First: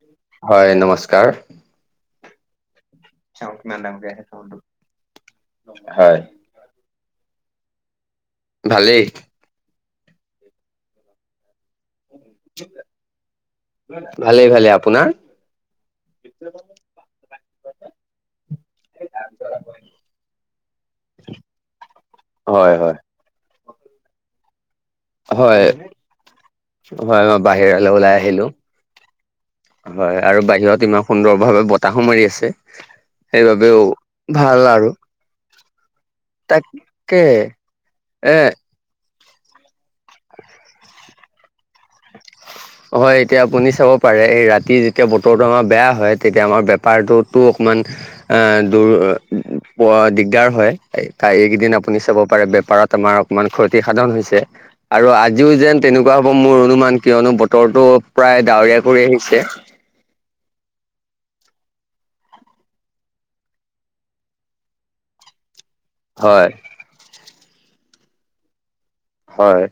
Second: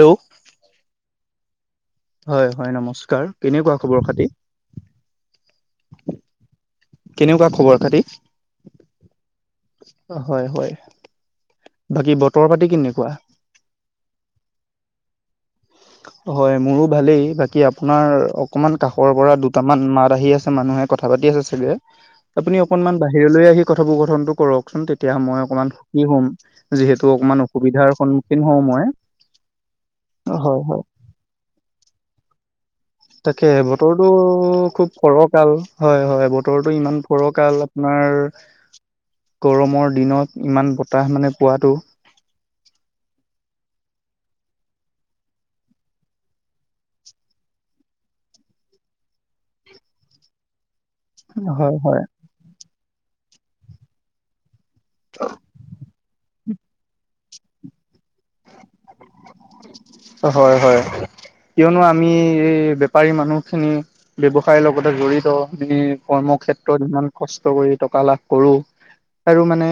Hello হয় নমস্কাৰ হয় হয় নমস্কাৰ, কেনেকুৱা খবৰ খাতি? হয় কেনেকুৱা খবৰ খাতি? ভালেই হয় হয়, বাকী বতৰ পাতি কেনেকুৱা? ভালে ভালে, আপোনাৰ? হয় মোৰো ভালেই, বাকী আপোনাৰ অকমান কাষৰ পৰা দুটামান মাত আহি আছে মানুহে কথা পাতি আছে চাগে আপুনি হয় হয়। অকমান বাহিৰলৈ আহি কথোপকথনটো কৰকচোন তে তিয়া মই হয় অকমান সুখী হম যিহেতু হয় মই অকমান বাহিৰলৈ অসুবিধাৰ ওলাই আহিলো। সন্মুখীন হওঁ মই হয় আৰু বাহিৰত ইমান সুন্দৰ ভাৱে বতাহো মাৰি আছে তাকেহে সেইবাবেও বতৰটো ভাল আৰু খুব ফৰকাল হয় হয় বতৰটো ইমান তাকে ফৰকাল আপোনাৰ এ গৰমৰ দিনত ইমান বতাহ মানে পোৱাটো [unintelligible] হয় এতিয়া আপুনি চাব পাৰে এই ৰাতি যেতিয়া বতৰটো আমাৰ বেয়া হয় তেতিয়া আমাৰ বেপাৰটোতো অকমান এ দূৰ প দিগদাৰ হয় এই কাই হয় এইকেইদিন হয় আপুনি চাব পাৰে বেপাৰত আমাৰ অকমান ক্ষতি সাধন হৈছে। আৰু আজিও যেন তেনেকুৱা হ'ব মোৰ অনুমান কিয়নো বতৰতো প্ৰায় ডাৱৰীয়া কৰি আহিছে। হয় হয়। কিয়নো আমি এই বেপাৰী মানুহখিনি ব্যৱসায়ৰ লগতে জড়িত বিলি কৰ্ম হয় ক্ষেত্ৰত ইমান কষ্ট কৰি টকা লাভ কৰো আৰু হয় মানে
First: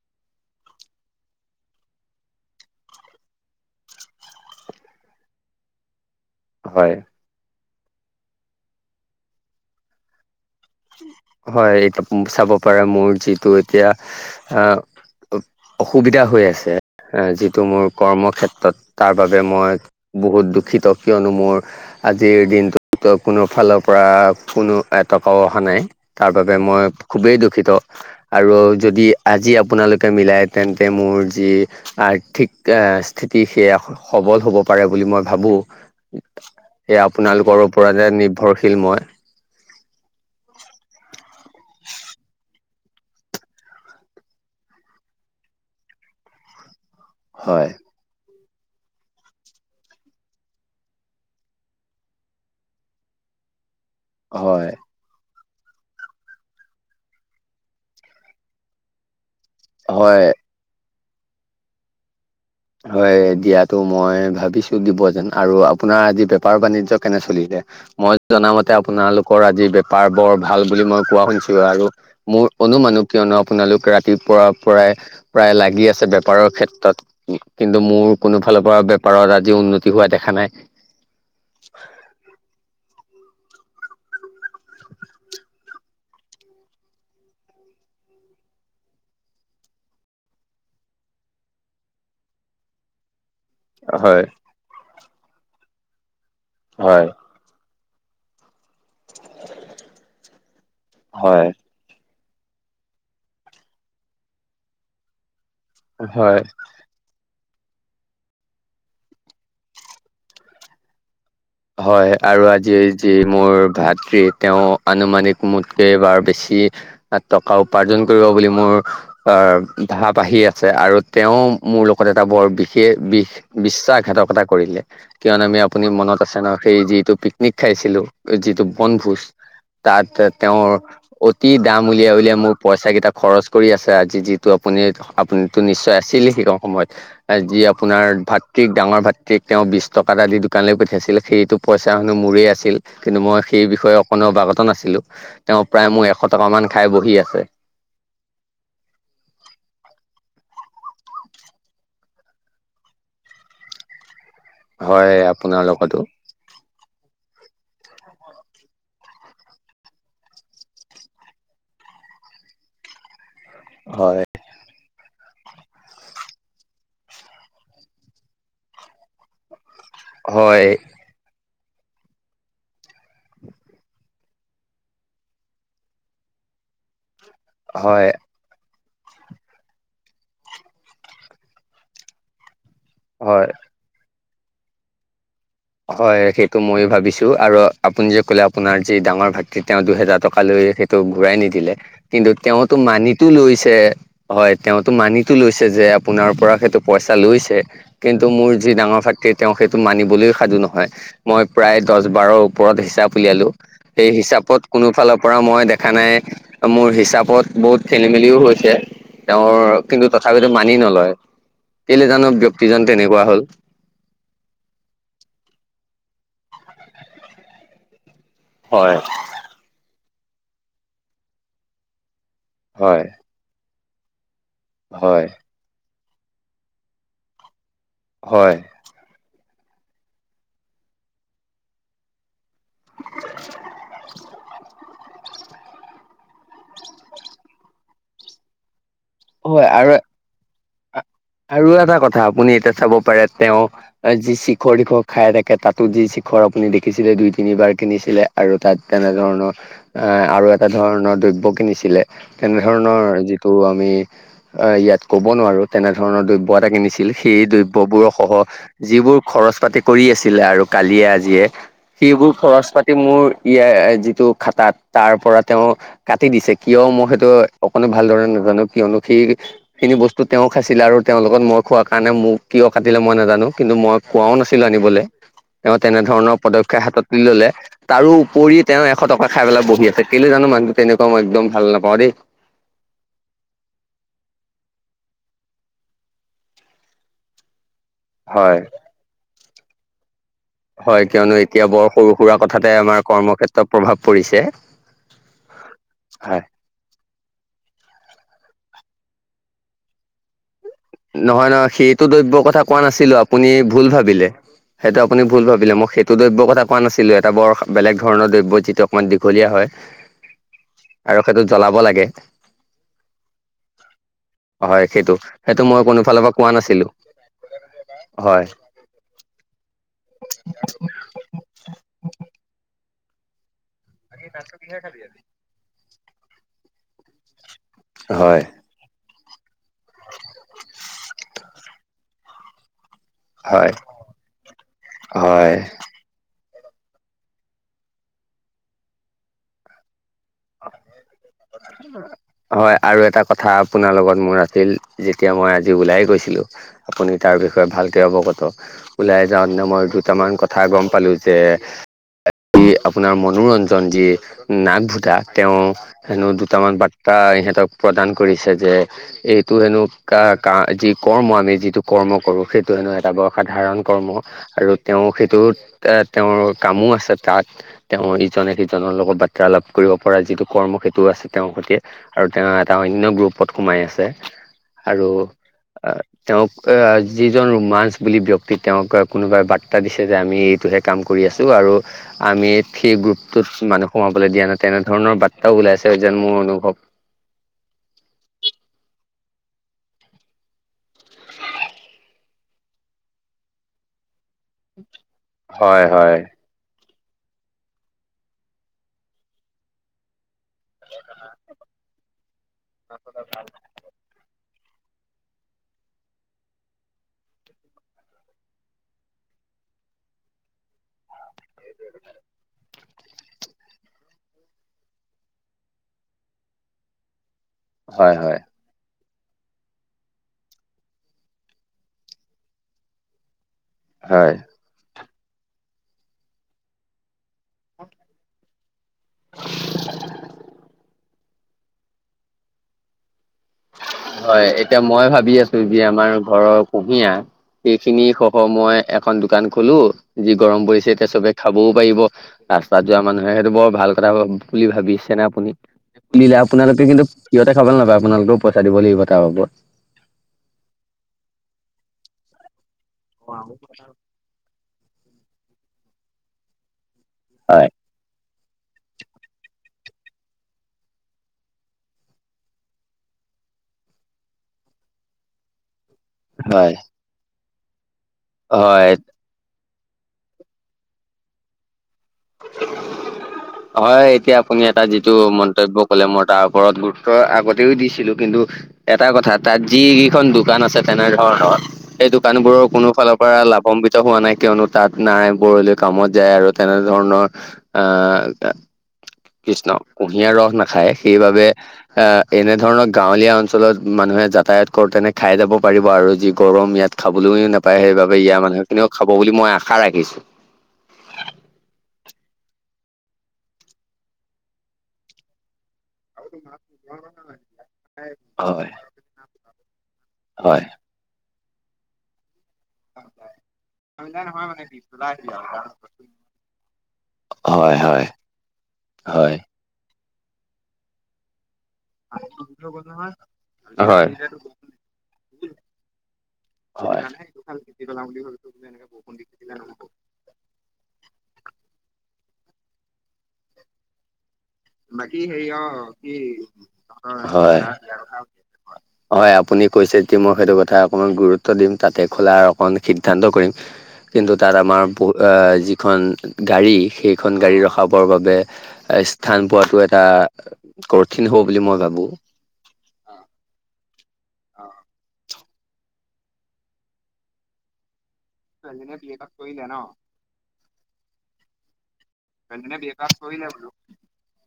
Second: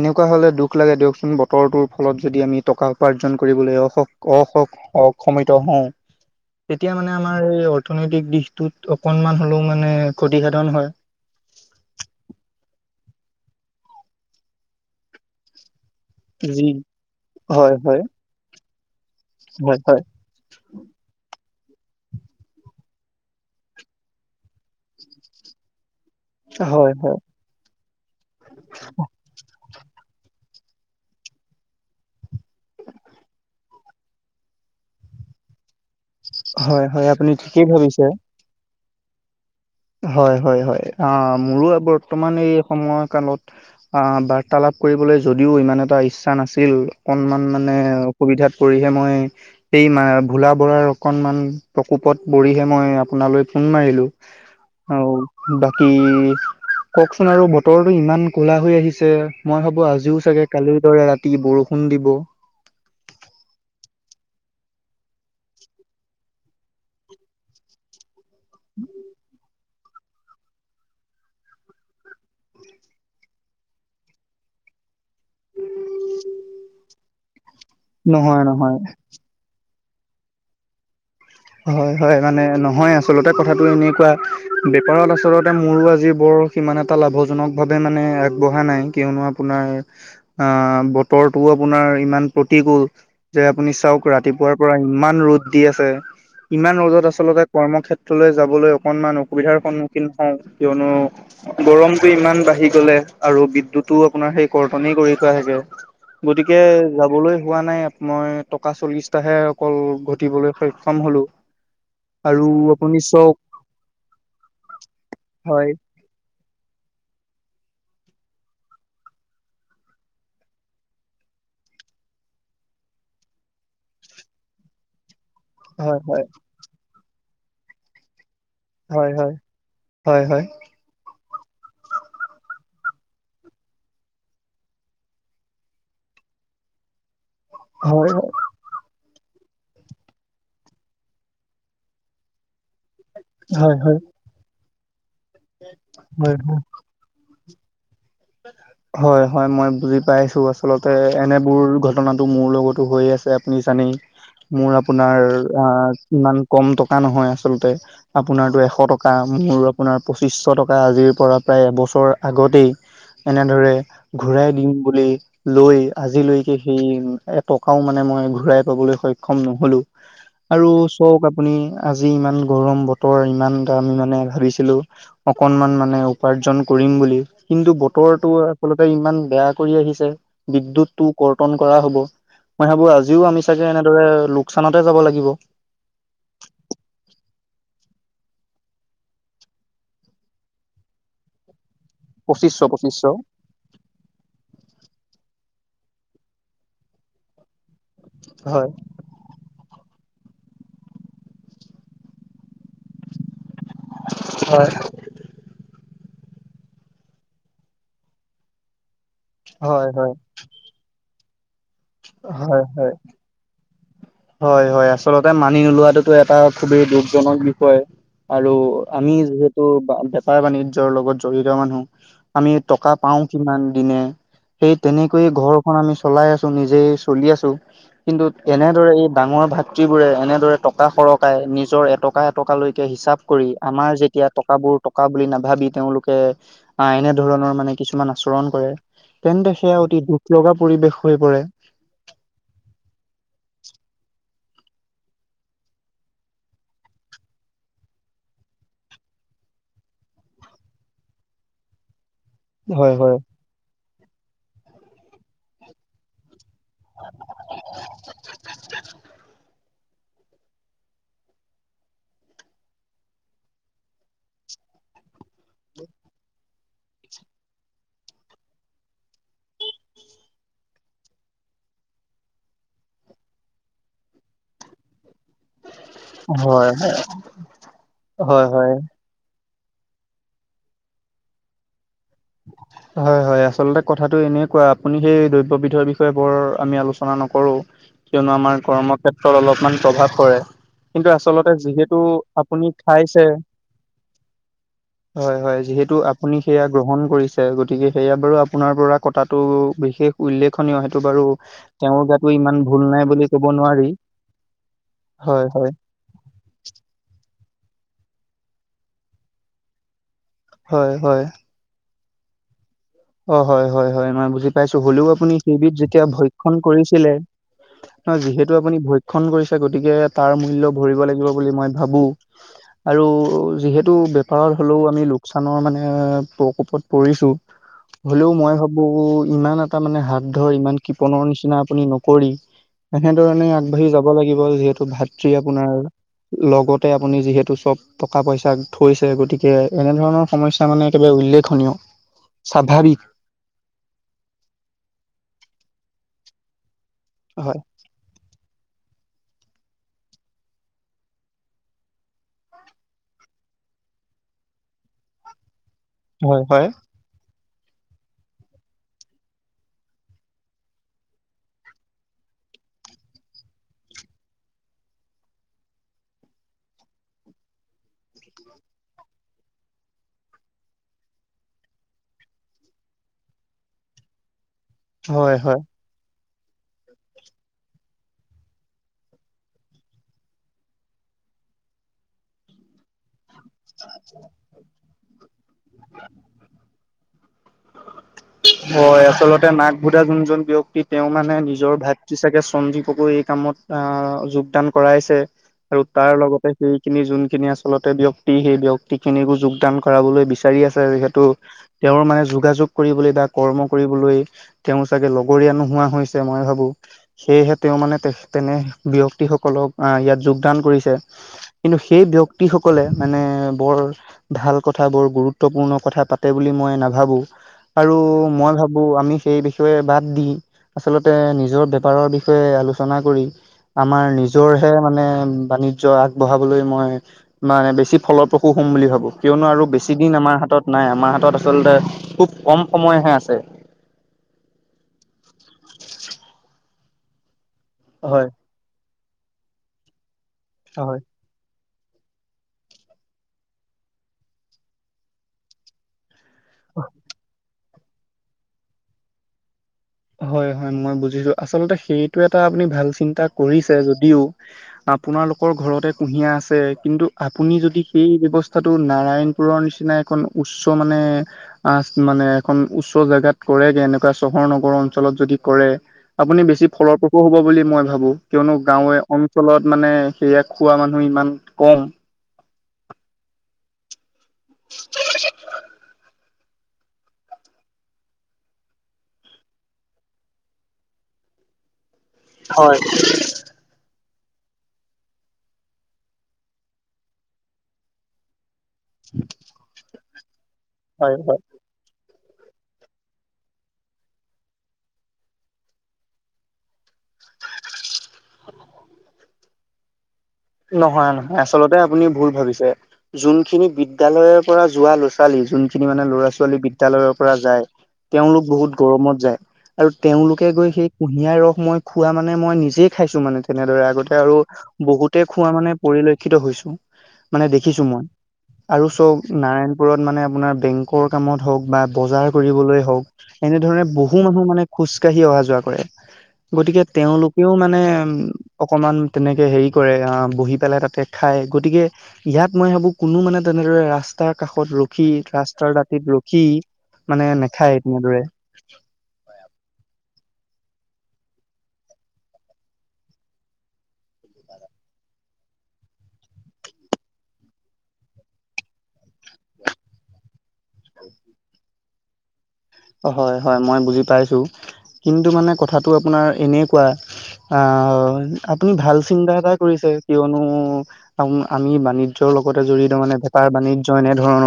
এনেকুৱা হলে দুখ লাগে দিয়কচোন বতৰটোৰ ফলত যদি আমি টকা উপাৰ্জন কৰিবলৈ অ অ ক্ষ অক্ষমিত হওঁ তেতিয়া হয় মানে আমাৰ এই অৰ্থনৈতিক দিশটোত অকনমান হ'লেও মানে ক্ষতিসাধন হয় হয় এতিয়া চাব পাৰা মোৰ যিটো এতিয়া আহ অসুবিধা হৈ যি আছে যিটো হয় মোৰ হয় কৰ্ম ক্ষেত্ৰত তাৰ বাবে হয় মই বহুত দুখিত কিয়নো মোৰ। আজিৰ দিনটো ত কোনো ফালৰ পৰা কোনো এটকাও। অহা নাই তাৰ বাবে হয় মই হয় হয় খুবেই দুখিত। আৰু যদি আজি আপোনালোকে মিলাই তেন্তে মোৰ যি। আৰ্থিক আহ স্থিতি সেয়া হ সবল হ'ব পাৰে বুলি মই ভাবো। হয় সেয়া হয় আপুনি আপোনালোকৰ ঠিকেই ভাবিছে ওপৰতে নিৰ্ভৰশীল মই। হয় হয় হয় অ মোৰো আবৰ। ৰ্তমান এই সময় কালত আহ বাৰ্তালাপ কৰিবলৈ যদিও ইমান এটা ইচ্ছা নাছিল। অকনমান হয় মানে অসুবিধাত পৰিহে মই। এই মা ভোলা বৰাৰ অকনমান প্ৰকোপত পৰিহে মই আপোনালৈ ফোন মাৰিলো। হয়। আউ বাকী কওকচোন আৰু বতৰটো ইমান ক'লা হৈ আহিছে। মই ভাবো আজিও হয় চাগে কালিৰ দৰে ৰাতি বৰষুণ দিব। হয় দিয়াতো মই ভাবিছো দিব যেন আৰু আপোনাৰ আজি বেপাৰ বাণিজ্য কেনে চলিলে। মই জনামতে আপোনালোকৰ আজি বেপাৰ বৰ ভাল বুলি মই কোৱা শুনছো আৰু। মোৰ অনুমানো কিয়নো আপোনালোক ৰাতিপুৱাৰ পৰাই। প্ৰায় লাগি আছে বেপাৰৰ ক্ষেত্ৰত। কিন্তু মোৰ কোনো নহয় ফালৰ নহয় পৰা বেপাৰত আজি উন্নতি হোৱা দেখা নাই। হয় হয় মানে নহয় আচলতে কথাটো এনেকুৱা বেপাৰত আচলতে মোৰো আজি বৰ। সিমান এটা লাভজনকভাৱে মানে আগবঢ়া নাই কিয়নো আপোনাৰ। আ বতৰটোও আপোনাৰ ইমান প্ৰতিকূল। যে আপুনি চাওক হয়। ৰাতিপুৱাৰ পৰা ইমান ৰ'দ দি আছে। ইমান হয় ৰ'দত আচলতে কৰ্মক্ষেত্ৰলৈ যাবলৈ। অকণমান অসুবিধাৰ সন্মুখীন হওঁ হয়। কিয়নো গৰম। টো ইমান বাঢ়ি গ'লে আৰু বিদ্যুতো আপোনাৰ সেই কৰ্তনে কৰি থোৱা থাকে। হয় গতিকে যাবলৈ হোৱা নাই ইয়াত। মই টকা চল্লিশটাহে অকল ঘটিবলৈ সক্ষম হলো। হয়, আৰু আজি আপুনি যি চক মোৰ ভাতৃ তেওঁ আনুমানিক হয় মোতকৈ বাৰ বেছি তাত, টকা, উপাৰ্জন কৰিব বুলি মোৰ আহ, ধা বাহি আছে, আৰু তেওঁ মোৰ লগত এটা বৰ বিশেষ, বিষ বিশ্বাসঘাতকতা কৰিলে কিয়নো আমি আপ পুনি হয় মনত হয় আছে ন, সেই যিটো পিকনিক খাইছিলো যিটো হয় পনভোজ হয় তাত তে হয় তেওঁৰ অতি দাম উলিয়াই, উলিয়াই মোৰ পইচা কেইটা খৰচ কৰি আছে, আজি যিটো আপুনি আপুনিতো নিশ্চয় আছিল, সেই সময়ত যি আপ হয় হয় আপোনাৰ ভাতৃক, ডাঙৰ ভাতৃক তেওঁ বিছ টকা এটা দি দোকানলে পঠিয়াইছিলে। সেইটো পইচা হেনো-মোৰেই আছিল। কিন্তু মই সেই হয় হয় হয় বিষয়ে অকণো অৱাগত নাছিলো। তেওঁ প্ৰায় মোৰ এশ হয় টকা মান খাই বহি আছে। [inaudible] হয়, হয়, মই বুজি পাইছোঁ আচলতে এনেবোৰ ঘটনাটো মোৰ লগতো হৈয়ে আছে আপুনি জানেই। মোৰ হয় আপোনাৰ আ লগতো ইমান কম টকা নহয় আচলতে। আপোনাতোৰ এশ টকা মোৰ আপোনাৰ পঁচিশ টকা আজিৰ পৰা প্ৰায় এবছৰ আগতেই। এনেদৰে হয় ঘূৰাই দিম বুলি। লৈ আজিলৈকে সেই এটকাও মানে মই ঘূৰাই পাবলৈ সক্ষম নহ'লো। হয় আৰুচ কওক আপুনি, আজি ইমান গৰম বতৰ, ইমান দামি মানে ভাবিছিলো। অকনমান মানে, উপাৰ্জন কৰিম বুলি। কিন্তু ব হয় টো আচলতে ইমান বেয়া কৰি আহিছে, বিদ্যুতটো কৰ্তন কৰা হ'ব। মই ভাবো আজ আজিও হয়। আমি চাগে এনেদৰে লোকচানতে যাব লাগিব। হয়, সেইটো ময়ো ভাবিছো আৰু আপুনি যে ক'লে, আপোনাৰ যি ডাঙৰ ভাতৃ তেওঁ দুহেজা টকা লৈ সে ত' ঘূৰাই নিদিলে, কিন্তু পঁচিছশ তেওঁতো পঁচিছশ মানিতো লৈছে। হয়, তেওঁতো মানিটো লৈছে যে, আপোনাৰ পৰা সেইটো পইচা লৈছে। কিন্তু মোৰ যি হয় ডাঙৰ ভাতৃ, তেওঁ সেইটো মানিবলৈ সাজু নহয়। মই প্ৰায় দছ বাৰ ওপৰত হিচাপ উলিয়ালো। সেই হিচাপত হয় কোনো ফালৰ পৰা মই দেখ খানাই মোৰ হিচাপত বহুত খেলি, মেলিও হৈছে। তেওঁৰ হয় কিন্তু হয় তথাপি টো, মানি নলয়। কেলে জানো হয় ব্যক্তিজন হয়। তেনেকুৱা হ'ল? হয়, হয়, আচলতে মানি নোলোৱাতোতো এটা খুবেই দুখজনক বিষয়। আৰু হয় আমি যিহেতু বা বেপাৰ বাণিজ্যৰ লগত জড়িত মানুহ। আমি টকা হয় পাও কিমান দিনে। সেই হয় তেনেকৈয়ে ঘৰ খন আমি চলাই আছো, নিজেই চলি আছো, কিন্তু হয় এনেদৰে এ ডাঙৰ ভাতৃবোৰে এনেদৰে টকা সৰকাই, নিজৰ এটকা এ টকালৈকে হিচাপ কৰি, আমাৰ যেতিয়া টকাবোৰ টকা বুলি নাভাবি, তেওঁলোকে আহ, এনে ধৰণৰ মানে কিছুমান আচৰণ কৰে। তেন্তে, হয় সেয়া আৰু অতি দুখ লগা পৰিৱেশ হৈ পৰে। আৰু এটা কথা আপুনি এতিয়া চাব পাৰে তেওঁ, যি, শিখৰ টিখৰ খাই থাকে, তাতো যি শিখৰ আপুনি দেখিছিলে দুই, তিনিবাৰকে নিছিলে। আৰু তাত, তেনে ধৰণৰ এ, আৰু এটা ধৰণৰ দ্ৰব্য কিনিছিলে। তেনে হয় ধৰণৰ হয় যিটো আমি ইয়াত কব নোৱাৰো। তেনে ধৰণৰ দ্ৰব্য এটা কিনিছিল। সেই দ্ৰব্যবোৰ সহ যিবোৰ খৰচ পাতি কৰি আছিলে আৰু কালিয়ে আজিয়ে। সেইবোৰ খৰচ পাতি মোৰ ইয়ে যিটো খাতাত তাৰ পৰা তেওঁ কাটি দিছে, কিয় মই সেইটো অকণো ভালদৰে নাজানো, কিয়নো সেই খিনি বস্তু তেওঁক খাইছিলে আৰু তেওঁ লগত মই খোৱা কাৰণে মোক কিয় কাটিলে মই নাজানো কিন্তু মই কোৱাও নাছিলোঁ আনিবলে। তেওঁ তেনেধৰণৰ হয় পদক্ষেপ হাতত তুলি ললে। তাৰো হয় উপৰি হয়। তেওঁ শ, টকা খাই পেলাই বহি আছে, কেলৈ জানো মানুহটো তেনেকুৱা মই একডম ভাল নাপাওঁ দেই। [inaudible] হয় হয়, আচলতে কথাটো এনেই কোৱা আপুনি সেই দ্ৰব্যবিধৰ বিষয়ে বৰ আমি আলোচনা নকৰো। কিয়নো আমাৰ হয় কৰ্ম ক্ষেত্ৰত অলপমান প্ৰভাৱ পৰে। হয় কিন্তু কিয়নো আচলতে এতিয়া বৰ যিহেতু সৰু সুৰা কথাতে আপুনি আমাৰ খাইছে? কৰ্মক্ষেত্ৰত প্ৰভাৱ পৰিছে হয় হয়, যিহেতু আপুনি হয় সেয়াক গ্ৰহণ কৰিছে। গতিকে সেয়া বাৰু আপোনাৰ পৰা কটাটো বিশেষ উল্লেখনীয় সেইটো বাৰু নহয় নহয় সেইটো তেওঁৰ গাতো দ্ৰব্যৰ কথা ইমান কোৱা ভুল নাই নাছিলো বুলি আপুনি ক'ব ভুল নোৱাৰি। ভাবিলে সেইটো আপুনি ভূল হয় হয় ভাবিলে মোক। [unintelligible] টো দ্ৰব্য কথা কোৱা নাছিলো। এটা বৰ বেলেগ ধৰণৰ দ্ৰব্য যিটো অকণমান দীঘলীয়া হয়। হয় আৰু হয় সেইটো জ্বলাব লাগে। অ হয় হয় হয়, মই বুজি পাইছো। হয় হলেও সেইটো আপুনি সেইটো সেইবিধ মই কোনো যেতিয়া ফালৰ পৰা কোৱা ভক্ষণ নাছিলো কৰিছিলে। ন হয়, যিহেতু আপুনি ভক্ষণ কৰিছে। গতিকে তাৰ মূল্য ভৰি ব লাগিব বুলি মই ভাবো আৰু যিহেতু বেপাৰত হলেও আমি লোকচা চান মানে প্ৰকোপত পৰিছো। হলেও হয়, মই ভাবো, ইমান এটা মানে হাত ধৰ, ইমান কৃপণৰ নিচিনা আপুনি ন কৰি। এনেধৰণে হয়, আগবাঢ়ি যাব লাগিব। যিহেতু, ভাতৃ হয়, আপোনাৰ লগতে আপুনি যিহেতু, চব টকা- পইচাক থৈছে। গতিকে কে, এনেধৰণৰ সমস্যা মানে একেবাৰে উল্লেখনীয়। হয়, স্বাভাৱিক আৰু এটা কথা আপোনাৰ লগত মোৰ আছিল, যেতিয়া মই আজি ওলাই গৈছিলো। আপুনি তাৰ হয় বিষয়ে ভালকৈ অৱগত। ওলাই যাওঁতেনে মই দুটামান কথা গম পালো যে, আপোনাৰ মনোৰঞ্জন, যি নাকভোটা তেওঁ হেনো হয় হয় দুটামান বাত তা, এটা ইহঁতক প্ৰদান কৰিছে যে এইটো হেনো কা- কাঁ, এই যি কৰ্ম, আমি যিটো কৰ্ম কৰো, সেইটো হেনো এটা সাধাৰণ কৰ্ম। আৰু তেওঁ সেইটোত, এ তেওঁৰ কামো আছে। তাত তেওঁৰ ইজনে- সিজনৰ লগত বাৰ্তালাপ কৰিব পৰা যিটো কৰ্ম, সেইটো আছে তেওঁৰ সৈতে। আৰু তেওঁ এটা অন্য গ্ৰুপত সোমাই আছে। আৰু হয় হয় অ তেওঁক আহ, যিজন ৰোমাঞ্চ বুলি ব্যক্তি তেওঁক কোনোবাই বাৰ্তা দিছে যে, আমি এইটো শেষ কাম কৰি আছোঁ। আৰু আমি ফ্ৰী গ্ৰুপ টোত মানুহ সোমাবলৈ দিয়া নাই, তেনেধৰণৰ বাৰ্তাও ওলাইছে যেন মোৰ অনুভৱ। হয়, আচলতে নাকভোদা যোনজন ব্যক্তিক তেওঁ মানে নিজৰ ভাতৃ চাগে, সঞ্জীৱকও এই কামত আহ, যোগ দান কৰাইছে। আৰু হয় তাৰ হয় লগতে সেইখিনি যোনখিনি আচলতে ব্যক্তি ব্যক্তি, সেই ব্যক্তি খিনিকো যোগদান কৰিবলৈ বিচাৰি আছে। যিহেতু, তেওঁৰ মানে যোগাযোগ কৰিবলৈ বা কৰ্ম কৰিবলৈ তেওঁ চাগে লগৰীয়া নোহোৱা হৈছে মই ভাবোঁ। সেয়েহে, তেওঁ মানে তে- তেনে ব্যক্তিসকলক আহ, ইয়াত যোগদান কৰিছে। কিন্তু, সেই ব্যক্তি সকলে মানে, বৰ ভাল কথাবোৰ বৰ গুৰুত্বপূৰ্ণ কথা পাতে বুলি মই নাভাবোঁ। আৰু হয় হয় মই ভাবোঁ, আমি সেই বিষয়ে বাদ দি আচলতে নিজৰ বেপাৰৰ বিষয়ে আলোচনা কৰি আমাৰ হয় নিজৰহে মানে, বাণিজ্য আগবঢ়াবলৈ মই মানে বেছি বেছি ফলপ্ৰসূ হ'ম বুলি ভাবোঁ। কিয়নো আৰু বেছি দিন আমাৰ হাতত নাই। আমাৰ হাতত আচলতে খুব কম সময়হে আছে। হয়, এতিয়া মই ভাবি আছোঁ, যে আমাৰ ঘৰৰ কুঁহিয়া হয় এইখিনিসহ মই এখন দোকান খলোঁ। যি গৰম পৰিছে, হয় এতিয়া চবে খাবও পাৰিব, ৰাস্তাত যোৱা মানুহে। সেইটো বৰ ভাল কথা বুলি ভাবিছেনে আপুনি? তুলিলে আপোনালোকে কিন্তু সিহঁতে খাব নাপায়। আপোনালোকেও পইচা দিব লাগিব তাৰ বাবত। হয়- হয়, মই বুজিছো, আচলতে সেইটো এটা আপুনি ভাল চিন্তা কৰিছে। যদিও আপোনালোকৰ ঘৰতে কুঁহিয়া আছে। কিন্তু আপুনি হয় যদি এই ব্যৱস্থাটো নাৰায়ণপুৰৰ নিচিনা এখন উচ্চ মানে আহ, মানে এখন উচ্চ জোগাত কৰেগে এনেকুৱা চহৰ- নগৰ অন অঞ্চলত যদি কৰে, আপুনি বেছি হয় ফলপ্ৰসু হ'ব বুলি মই ভাবোঁ। কিয়নো হয়। গাঁৱে এখন অঞ্চলত মানে, সেইয়া খোৱা মানুহ ইমান কম। হয়, এতিয়া আপুনি এটা যিটো মন্তব্য কলে, মই তাৰ ওপৰত গুৰু আগতেও দিছিলো। কিন্তু এটা কথা তাত যিকেইখন দোকান আছে, তেনেধৰণৰ এই দোকানবোৰৰ হয় কোনো ফালৰ পৰা লাভান্বিত হোৱা নাই। কিয়নো তাত নাৰায়ণপুৰ যি কামত যায় আৰু তেনে ধৰণৰ আহ, উম। কৃষ্ণ, কুঁহিয়াৰ ৰস নাখায়। সেইবাবে আহ এনেধৰণৰ গাঁৱলীয়া অঞ্চলত মানুহে যাতায়াত কৰোতেনে খাই যাব পাৰিব আৰু যি গৰম ইয়াত খাবলৈও নাপায় সেইবাবে ইয়াৰ মানুহ খিনিও খাব বুলি মই আশা ৰাখিছো নহয় নহয় আচলতে আপুনি ভুল ভাবিছে যোনখিনি বিদ্যালয়ৰ পৰা যোৱা ল' ছোৱালী যোনখিনি মানে ল'ৰা ছোৱালী বিদ্যালয়ৰ পৰা যায় তেওঁলোক হয় বহুত গৰমত যায় আৰু তেওঁলোকে হয় গৈ সেই কুহিয়া ৰস মই খোৱা মানে মই নিজে খাইছো মানে তেনেদৰে আগতে আৰু বহুত হে খোৱা মানে পৰিলক্ষিত হৈছো মানে হয় দেখিছো মই হয় আৰু চব হয় না নাৰায়ণপুৰত মানে আপোনাৰ বেংকৰ কামত হক বা বজাৰ কৰিবলৈ হওক এনেধৰণে বহু মানুহ মানে খোজ কঢ়ি অহা যোৱা কৰে গতিকে তেওঁলোকেও মানে উ অকমান তেনেকে হেৰি এ আ বহি পেলাই তাতে খায় গতিকে ইয়াত মই ভাবোঁ কোনো মানে তেনেদৰে ৰাচ তাৰ কাষত ৰখি ৰাস্তাৰ দাঁতিত ৰখি মানে হয়। নেখায় তেনেদৰে হয় আপুনি কৈছে তি মই সেইটো কথা অকণমান গুৰুত্ব দিম তাতে খোলাৰ অকণ সিদ্ধান্ত কৰিম কিন্তু তাত আমাৰ বহো আহ যিখন গাড়ী সেইখন গাড়ী ৰখাবৰ বাবে এ স্থান পোৱাতো এটা কঠিন হব বুলি মই ভাবো হয় হয় মই বুজি পাইছো কিন্তু মানে কথাত টো আপোনাৰ এনেকুৱা আহ আপুনি ভাল চিন্তা এটাই কৰিছে কিয়নো আম আমি বাণিজ্যয়ৰ লগতে জড়িত মানে বেপাৰ বাণিজ্য এনে ধৰণৰ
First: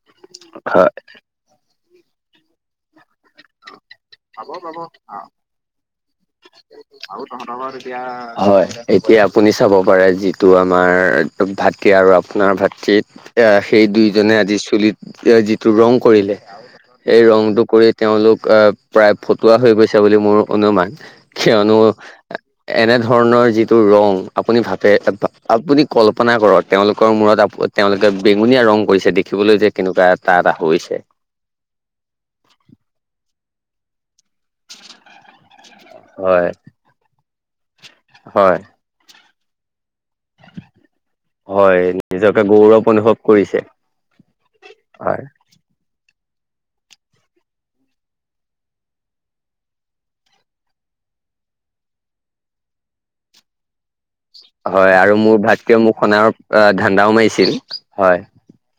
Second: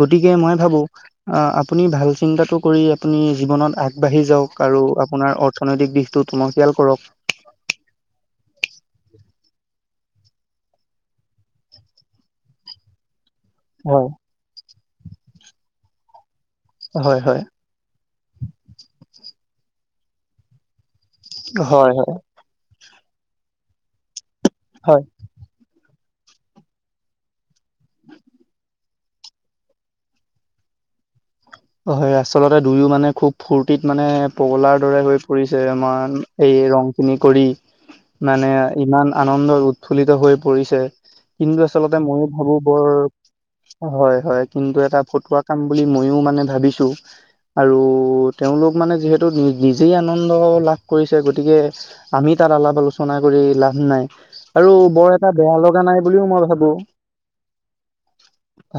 গতিকে মই ভাবো হয়। আহ আপুনি ভাল চিন্তাটো কৰি আপুনি জীৱনত আগবাঢ়ি যাওক আৰু আপোনাৰ অৰ্থনৈতিক দিশটো টনকিয়াল কৰক তহঁতৰ ঘৰত এতিয়া হয় এতিয়া আপুনি চাব পাৰে যিটো আমাৰ ভাতৃ আৰু আপোনাৰ ভাতৃৃত এয়া সেই হয় দুইজনে আজি চুলিত এ যিটো ৰং কৰিলে হয় সেই হয় ৰংটো কৰি তেওঁলোক আহ প্ৰায় ফটুৱা হৈ গৈছে বুলি মোৰ অনুমান কিয়নো হয় হয় এনে ধৰণৰ যিটো ৰং আপুনি ভাবে হয় এ বা আপুনি কল্পনা কৰক তেওঁলোকৰ মূৰত আপ তেওঁলোকে বেঙুনীয়া ৰং কৰিছে দেখিবলৈ যে কেনুকুৱা এটা এটা হৈছে হয় আচলতে দুয়ো মানে খুব ফূৰ্তিত মানে পগলাৰ দৰে হৈ পৰিছে আমাৰ হয় এই ৰং খিনি কৰি মানে হয় ইমান আনন্দ উৎফুল্লিত হৈ পৰিছে কিন্তু হয় আচলতে মইয়ো নিজকে ভাবো গৌৰৱ বৰ অনুভৱ কৰিছে। হয় হয় কিন্তু এটা হয় ফটোৱা কাম বুলি মইও মানে ভাবিছো আৰু তেওঁলোক মানে যিহেতু নি নিজেই আনন্দ লাভ কৰিছে গতিকে আমি তাত আলাপ আলোচনা কৰি লাভ নাই হয় বৰ আৰু এটা মোৰ বেয়া ভাতৃয়েও লগা মোক নাই বুলিও সোণাৰ মই আ ভাবোঁ ধান্দাও মাৰিছিল হয়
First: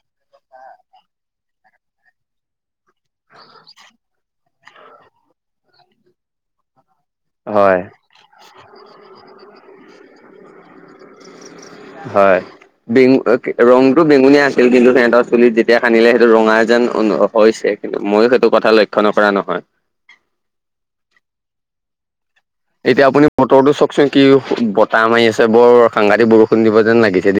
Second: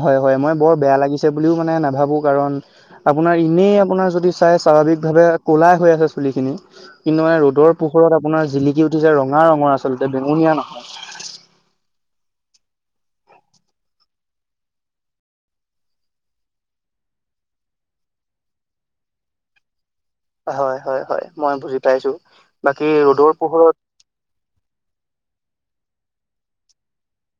হয় হয় মই বৰ বেয়া লাগিছে বুলিও মানে নাভাবো কাৰণ আপোনাৰ এনেই আপোনাৰ যদি তাই স্বাভাৱিকভাৱে ক'লাই হৈ আছে চুলি খিনি কিন্তু মানে ৰ'দৰ হয় পোহৰত আপোনাৰ জিলিক কি উঠিছে ৰঙা ৰঙৰ আচলতে বেঙুনীয়া নহয় হয় বেঙু অ কি ৰংটো বেঙুনীয়া আছিল কিন্তু হেতৰ চুলিত যেতিয়া খানিলে সেইটো ৰঙা যেন অ হৈছে কিন্তু মইও সেইটো কথা লক্ষ্য নকৰা নহয় হয়', হয়', হয়', মই বুজি পাইছো। এতিয়া আপুনি বতৰতো চওকচোন কি বতাহ মাৰি আছে, বৰ সাংঘাতি বৰষুণ দিব যেন লাগিছে।